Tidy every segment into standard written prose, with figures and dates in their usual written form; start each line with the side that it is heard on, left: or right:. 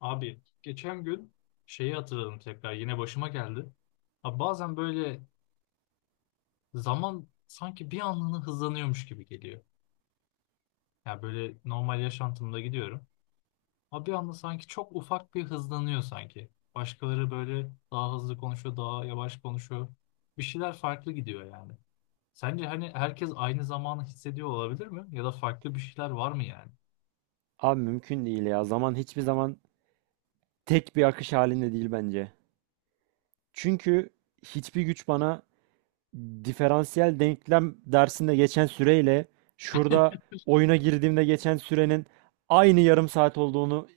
left: Abi geçen gün şeyi hatırladım tekrar yine başıma geldi. Abi bazen böyle zaman sanki bir anlığına hızlanıyormuş gibi geliyor. Yani böyle normal yaşantımda gidiyorum. Abi bir anda sanki çok ufak bir hızlanıyor sanki. Başkaları böyle daha hızlı konuşuyor, daha yavaş konuşuyor. Bir şeyler farklı gidiyor yani. Sence hani herkes aynı zamanı hissediyor olabilir mi? Ya da farklı bir şeyler var mı yani?
right: Abi mümkün değil ya. Zaman hiçbir zaman tek bir akış halinde değil bence. Çünkü hiçbir güç bana diferansiyel denklem dersinde geçen süreyle şurada oyuna girdiğimde geçen sürenin aynı yarım saat olduğunu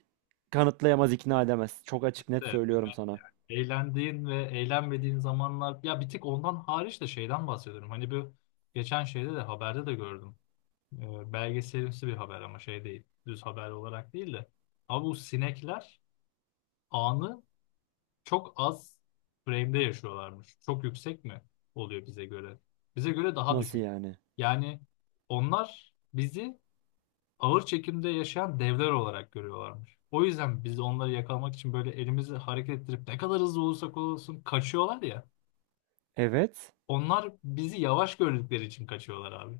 right: kanıtlayamaz, ikna edemez. Çok açık net
left: Evet,
right: söylüyorum
left: bunlar
right: sana.
left: yani eğlendiğin ve eğlenmediğin zamanlar ya bir tek ondan hariç de şeyden bahsediyorum. Hani bu geçen şeyde de haberde de gördüm. Belgeselimsi bir haber ama şey değil. Düz haber olarak değil de. Abi bu sinekler anı çok az frame'de yaşıyorlarmış. Çok yüksek mi oluyor bize göre? Bize göre daha
right: Nasıl
left: düşük.
right: yani?
left: Yani onlar bizi ağır çekimde yaşayan devler olarak görüyorlarmış. O yüzden biz de onları yakalamak için böyle elimizi hareket ettirip ne kadar hızlı olursak olsun kaçıyorlar ya.
right: Evet.
left: Onlar bizi yavaş gördükleri için kaçıyorlar abi.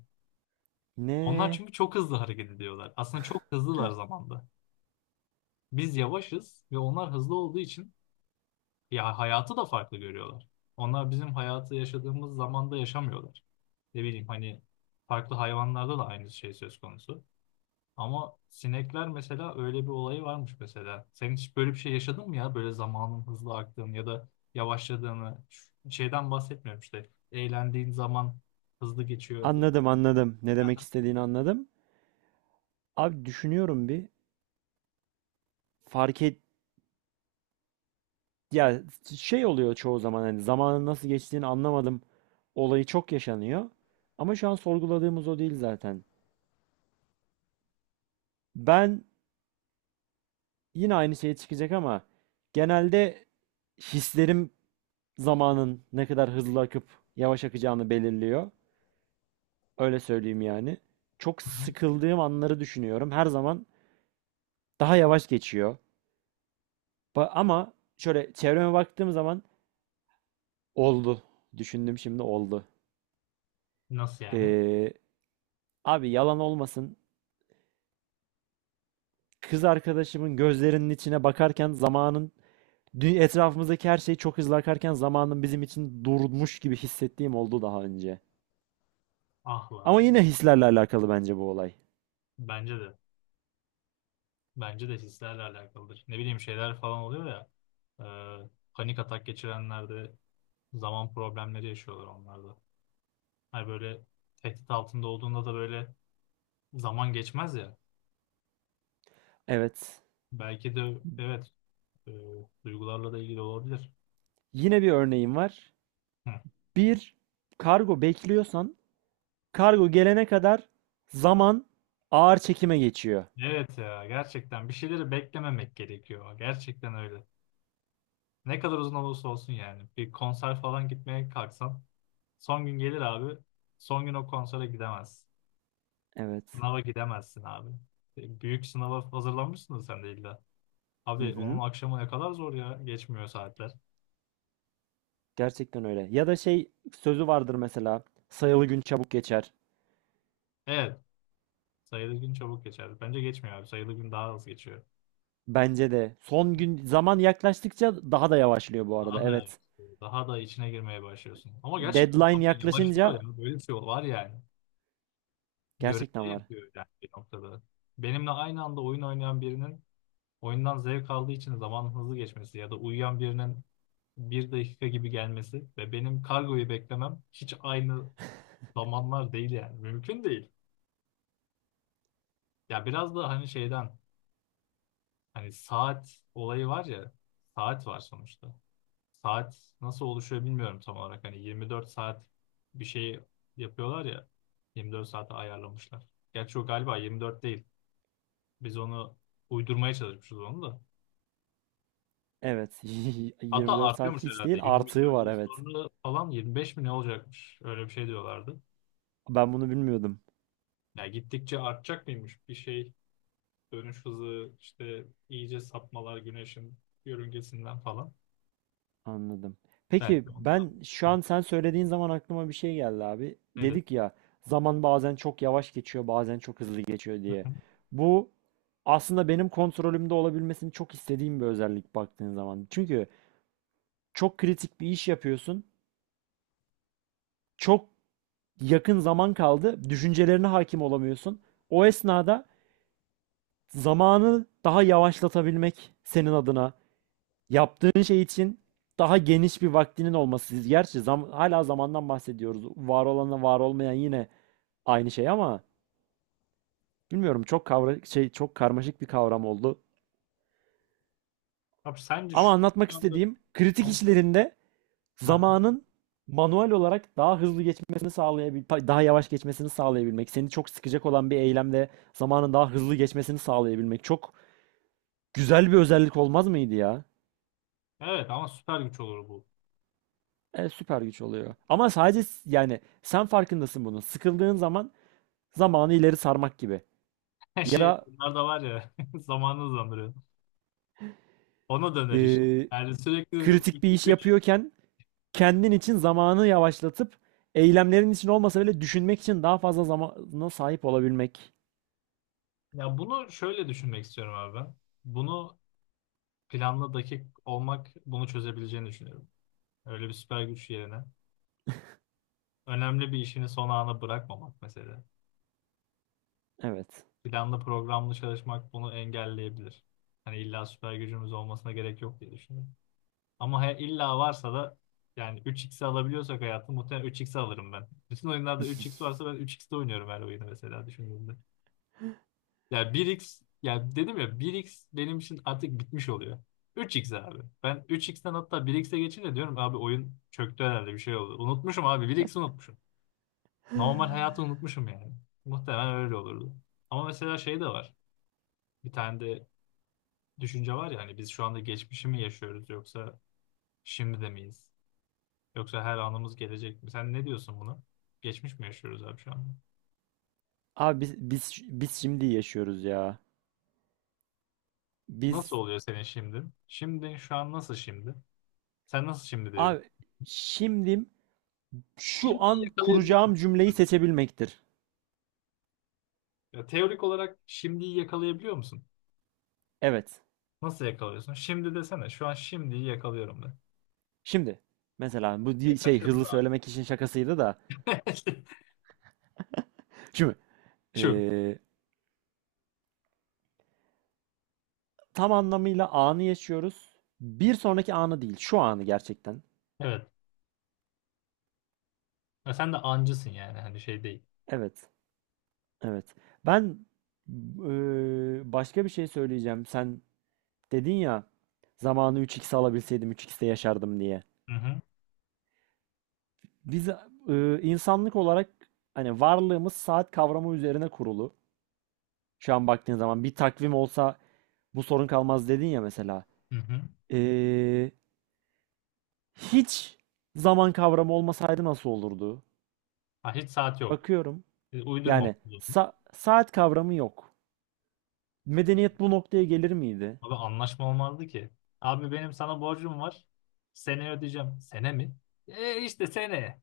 left: Onlar
right: Ne?
left: çünkü çok hızlı hareket ediyorlar. Aslında çok hızlılar zamanda. Biz yavaşız ve onlar hızlı olduğu için ya hayatı da farklı görüyorlar. Onlar bizim hayatı yaşadığımız zamanda yaşamıyorlar. Ne bileyim hani farklı hayvanlarda da aynı şey söz konusu. Ama sinekler mesela öyle bir olayı varmış mesela. Sen hiç böyle bir şey yaşadın mı ya? Böyle zamanın hızlı aktığını ya da yavaşladığını. Şeyden bahsetmiyorum işte. Eğlendiğin zaman hızlı geçiyor.
right: Anladım, anladım. Ne demek
left: Aha.
right: istediğini anladım. Abi düşünüyorum bir. Fark et, ya şey oluyor çoğu zaman hani zamanın nasıl geçtiğini anlamadım olayı çok yaşanıyor. Ama şu an sorguladığımız o değil zaten. Ben yine aynı şeye çıkacak ama genelde hislerim zamanın ne kadar hızlı akıp yavaş akacağını belirliyor. Öyle söyleyeyim yani. Çok
left: Hı hı.
right: sıkıldığım anları düşünüyorum. Her zaman daha yavaş geçiyor. Ama şöyle çevreme baktığım zaman oldu. Düşündüm şimdi oldu.
left: Nasıl yani?
right: Ee, Abi yalan olmasın. Kız arkadaşımın gözlerinin içine bakarken zamanın etrafımızdaki her şey çok hızlı akarken zamanın bizim için durmuş gibi hissettiğim oldu daha önce.
left: Ah lan.
right: Ama yine hislerle alakalı bence bu olay.
left: Bence de. Bence de hislerle alakalıdır. Ne bileyim şeyler falan oluyor ya. Panik atak geçirenlerde zaman problemleri yaşıyorlar onlarda. Hani böyle tehdit altında olduğunda da böyle zaman geçmez ya.
right: Evet.
left: Belki de evet, e, duygularla da ilgili olabilir.
right: Yine bir örneğim var.
left: Hı.
right: Bir kargo bekliyorsan kargo gelene kadar zaman ağır çekime geçiyor.
left: Evet ya gerçekten bir şeyleri beklememek gerekiyor. Gerçekten öyle. Ne kadar uzun olursa olsun yani. Bir konser falan gitmeye kalksan son gün gelir abi. Son gün o konsere gidemez.
right: Evet.
left: Sınava gidemezsin abi. Büyük sınava hazırlanmışsın da sen de illa.
right: Hı
left: Abi onun
right: hı.
left: akşamı ne kadar zor ya. Geçmiyor saatler.
right: Gerçekten öyle. Ya da şey sözü vardır mesela. Sayılı gün çabuk geçer.
left: Evet. Sayılı gün çabuk geçer. Bence geçmiyor abi. Sayılı gün daha hızlı geçiyor.
right: Bence de. Son gün zaman yaklaştıkça daha da yavaşlıyor bu arada.
left: Daha da
right: Evet.
left: evet, daha da içine girmeye başlıyorsun. Ama gerçekten
right: Deadline
left: ama yavaşlıyor ya.
right: yaklaşınca
left: Böyle bir şey var yani. Görece
right: gerçekten var.
left: yapıyor yani bir noktada. Benimle aynı anda oyun oynayan birinin oyundan zevk aldığı için zamanın hızlı geçmesi ya da uyuyan birinin bir dakika gibi gelmesi ve benim kargoyu beklemem hiç aynı zamanlar değil yani. Mümkün değil. Ya biraz da hani şeyden hani saat olayı var ya saat var sonuçta. Saat nasıl oluşuyor bilmiyorum tam olarak. Hani 24 saat bir şey yapıyorlar ya. 24 saate ayarlamışlar. Gerçi o galiba 24 değil. Biz onu uydurmaya çalışmışız onu da.
right: Evet.
left: Hatta
right: 24 saat
left: artıyormuş
right: hiç değil,
left: herhalde. 100
right: artığı
left: milyon
right: var,
left: yıl
right: evet.
left: sonra falan 25 mi ne olacakmış? Öyle bir şey diyorlardı.
right: Ben bunu bilmiyordum.
left: Ya gittikçe artacak mıymış bir şey dönüş hızı işte iyice sapmalar güneşin yörüngesinden falan.
right: Anladım. Peki
left: Belki
right: ben
left: ondan.
right: şu
left: Hı.
right: an sen söylediğin zaman aklıma bir şey geldi abi.
left: Nedir?
right: Dedik ya, zaman bazen çok yavaş geçiyor bazen çok hızlı geçiyor
left: Hı
right: diye.
left: hı.
right: Bu aslında benim kontrolümde olabilmesini çok istediğim bir özellik baktığın zaman. Çünkü çok kritik bir iş yapıyorsun. Çok yakın zaman kaldı. Düşüncelerine hakim olamıyorsun. O esnada zamanı daha yavaşlatabilmek senin adına yaptığın şey için daha geniş bir vaktinin olması. Gerçi hala zamandan bahsediyoruz. Var olanla var olmayan yine aynı şey ama bilmiyorum, çok şey, çok karmaşık bir kavram oldu.
left: Abi sence
right: Ama
left: şu
right: anlatmak istediğim kritik
left: anda.
right: işlerinde zamanın manuel olarak daha hızlı geçmesini sağlayabilmek, daha yavaş geçmesini sağlayabilmek, seni çok sıkacak olan bir eylemde zamanın daha hızlı geçmesini sağlayabilmek çok güzel bir özellik olmaz mıydı ya?
left: Evet ama süper güç olur bu.
right: Evet, süper güç oluyor. Ama sadece yani sen farkındasın bunun. Sıkıldığın zaman zamanı ileri sarmak gibi.
left: Her
right: Ya
left: şey
right: da
left: bunlar da var ya zamanı hızlandırıyor. Ona döner işte.
right: eee,
left: Yani sürekli
right: kritik bir
left: üç,
right: iş
left: üç-
right: yapıyorken kendin için zamanı yavaşlatıp eylemlerin için olmasa bile düşünmek için daha fazla zamana sahip olabilmek.
left: Ya bunu şöyle düşünmek istiyorum abi ben. Bunu planlı dakik olmak bunu çözebileceğini düşünüyorum. Öyle bir süper güç yerine. Önemli bir işini son ana bırakmamak mesela.
right: Evet.
left: Planlı programlı çalışmak bunu engelleyebilir. Hani illa süper gücümüz olmasına gerek yok diye düşünüyorum. Ama illa varsa da yani 3x'i alabiliyorsak hayatım muhtemelen 3x alırım ben. Bütün oyunlarda 3x varsa ben 3x'te oynuyorum her oyunu mesela düşündüğümde. Ya bir x ya dedim ya bir x benim için artık bitmiş oluyor. 3x abi. Ben 3x'ten hatta bir xe geçince diyorum abi oyun çöktü herhalde bir şey oldu. Unutmuşum abi bir xi unutmuşum. Normal hayatı unutmuşum yani. Muhtemelen öyle olurdu. Ama mesela şey de var. Bir tane de düşünce var ya hani biz şu anda geçmişi mi yaşıyoruz yoksa şimdi de miyiz? Yoksa her anımız gelecek mi? Sen ne diyorsun buna? Geçmiş mi yaşıyoruz abi şu anda?
right: Abi biz şimdi yaşıyoruz ya. Biz
left: Nasıl oluyor senin şimdi? Şimdi şu an nasıl şimdi? Sen nasıl şimdi diyor.
right: abi şimdi şu
left: Şimdiyi
right: an
left: yakalayabiliyor
right: kuracağım
left: musun?
right: cümleyi seçebilmektir.
left: Ya teorik olarak şimdiyi yakalayabiliyor musun?
right: Evet.
left: Nasıl yakalıyorsun? Şimdi desene. Şu an şimdiyi yakalıyorum de.
right: Şimdi mesela bu
left: Ya
right: şey
left: kaçırdın
right: hızlı
left: abi.
right: söylemek için şakasıydı da. Şimdi
left: Şu.
right: Ee, tam anlamıyla anı yaşıyoruz. Bir sonraki anı değil, şu anı gerçekten.
left: Evet. Ya sen de ancısın yani. Hani şey değil.
right: Evet, evet. Ben başka bir şey söyleyeceğim. Sen dedin ya, zamanı 3x alabilseydim 3x'te yaşardım diye.
left: Hı hı.
right: Biz insanlık olarak hani varlığımız saat kavramı üzerine kurulu. Şu an baktığın zaman bir takvim olsa bu sorun kalmaz dedin ya mesela.
left: Hı hı.
right: Eee, Hiç zaman kavramı olmasaydı nasıl olurdu?
left: Ha, hiç saat yok.
right: Bakıyorum.
left: Uydurmam.
right: Yani saat kavramı yok. Medeniyet bu noktaya gelir miydi?
left: Abi anlaşma olmazdı ki. Abi benim sana borcum var. Seneye ödeyeceğim. Sene mi? E işte seneye.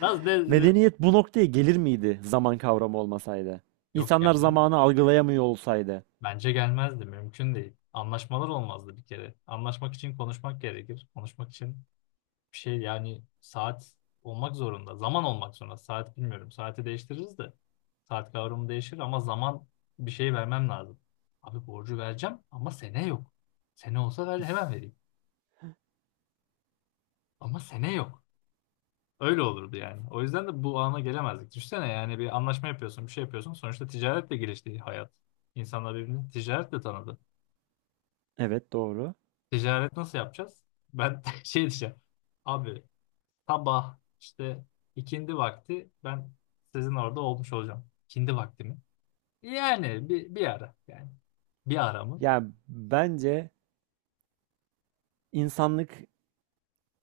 left: Nasıl de, de-
right: Medeniyet bu noktaya gelir miydi zaman kavramı olmasaydı?
left: Yok
right: İnsanlar
left: gelmez.
right: zamanı algılayamıyor olsaydı.
left: Bence gelmezdi. Mümkün değil. Anlaşmalar olmazdı bir kere. Anlaşmak için konuşmak gerekir. Konuşmak için bir şey yani saat olmak zorunda. Zaman olmak zorunda. Saat bilmiyorum. Saati değiştiririz de. Saat kavramı değişir ama zaman bir şey vermem lazım. Abi borcu vereceğim ama sene yok. Sene olsa ver, hemen vereyim. Ama sene yok. Öyle olurdu yani. O yüzden de bu ana gelemezdik. Düşünsene yani bir anlaşma yapıyorsun, bir şey yapıyorsun. Sonuçta ticaretle gelişti hayat. İnsanlar birbirini ticaretle tanıdı.
right: Evet, doğru.
left: Ticaret nasıl yapacağız? Ben şey diyeceğim. Abi sabah işte ikindi vakti ben sizin orada olmuş olacağım. İkindi vakti mi? Yani bir ara yani. Bir ara mı?
right: Yani bence insanlık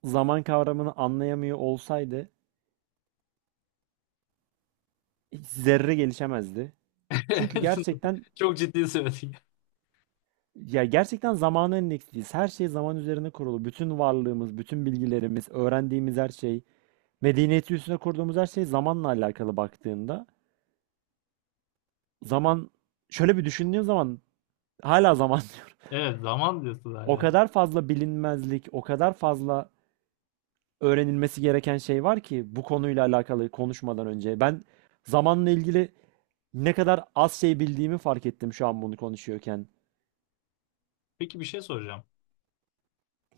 right: zaman kavramını anlayamıyor olsaydı hiç zerre gelişemezdi. Çünkü gerçekten,
left: Çok ciddi söyledik.
right: ya gerçekten zamana endeksliyiz. Her şey zaman üzerine kurulu. Bütün varlığımız, bütün bilgilerimiz, öğrendiğimiz her şey, medeniyeti üstüne kurduğumuz her şey zamanla alakalı baktığında. Zaman, şöyle bir düşündüğün zaman hala zaman diyorum.
left: Evet zaman diyorsun
right: O
left: zaten.
right: kadar fazla bilinmezlik, o kadar fazla öğrenilmesi gereken şey var ki bu konuyla alakalı konuşmadan önce. Ben zamanla ilgili ne kadar az şey bildiğimi fark ettim şu an bunu konuşuyorken.
left: Peki bir şey soracağım.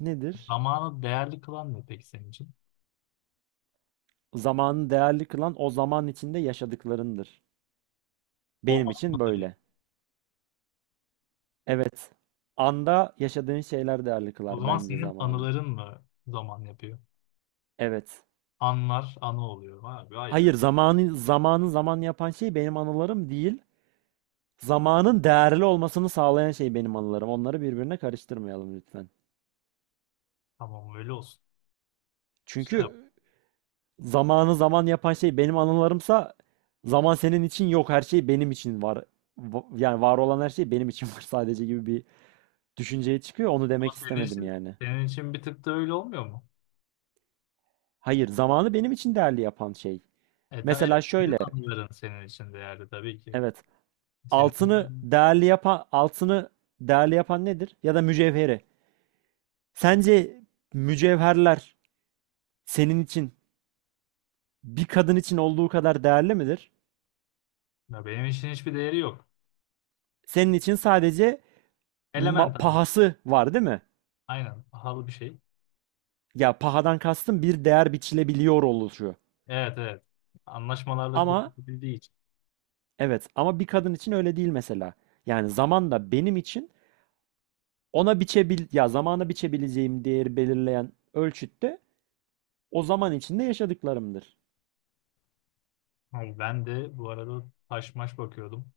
right: Nedir?
left: Zamanı değerli kılan ne peki senin için?
right: Zamanı değerli kılan, o zaman içinde yaşadıklarındır.
left: O
right: Benim
left: an
right: için
left: mıdır?
right: böyle. Evet. Anda yaşadığın şeyler değerli
left: O
right: kılar
left: zaman
right: bence
left: senin
right: zamanı.
left: anıların mı zaman yapıyor?
right: Evet.
left: Anlar anı oluyor. Vay be, vay be.
right: Hayır, zamanı zaman yapan şey benim anılarım değil. Zamanın değerli olmasını sağlayan şey benim anılarım. Onları birbirine karıştırmayalım lütfen.
left: Tamam öyle olsun. Selam.
right: Çünkü zamanı zaman yapan şey benim anılarımsa zaman senin için yok. Her şey benim için var. Yani var olan her şey benim için var sadece, gibi bir düşünceye çıkıyor. Onu
left: Ama
right: demek
left: senin
right: istemedim
left: için
right: yani.
left: senin için bir tık da öyle olmuyor mu?
right: Hayır, zamanı benim için değerli yapan şey. Mesela
left: Evet senin
right: şöyle,
left: anıların senin için değerli tabii ki.
right: evet.
left: Senin
right: Altını
left: anıların
right: değerli yapan, altını değerli yapan nedir? Ya da mücevheri. Sence mücevherler senin için bir kadın için olduğu kadar değerli midir?
left: ya benim için hiçbir değeri yok.
right: Senin için sadece
left: Element abi.
right: pahası var değil mi?
left: Aynen pahalı bir şey.
right: Ya, pahadan kastım bir değer biçilebiliyor oluşu.
left: Evet evet. Anlaşmalarla
right: Ama
left: kurtulabildiği için.
right: evet, ama bir kadın için öyle değil mesela. Yani zaman da benim için ona biçebil ya zamana biçebileceğim değeri belirleyen ölçütte o zaman içinde yaşadıklarımdır.
left: Abi ben de bu arada taş maş bakıyordum.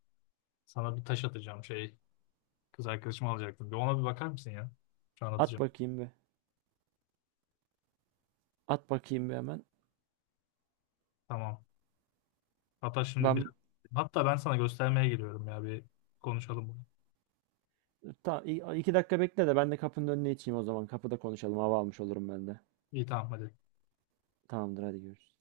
left: Sana bir taş atacağım şey. Kız arkadaşımı alacaktım. Bir ona bir bakar mısın ya? Şu an
right: At
left: atacağım.
right: bakayım bir. At bakayım bir hemen.
left: Tamam. Hatta şimdi
right: Ben
left: biraz... Hatta ben sana göstermeye geliyorum ya bir konuşalım bunu.
right: 2 dakika bekle de ben de kapının önüne içeyim o zaman. Kapıda konuşalım. Hava almış olurum ben de.
left: İyi tamam hadi.
right: Tamamdır, hadi görüşürüz.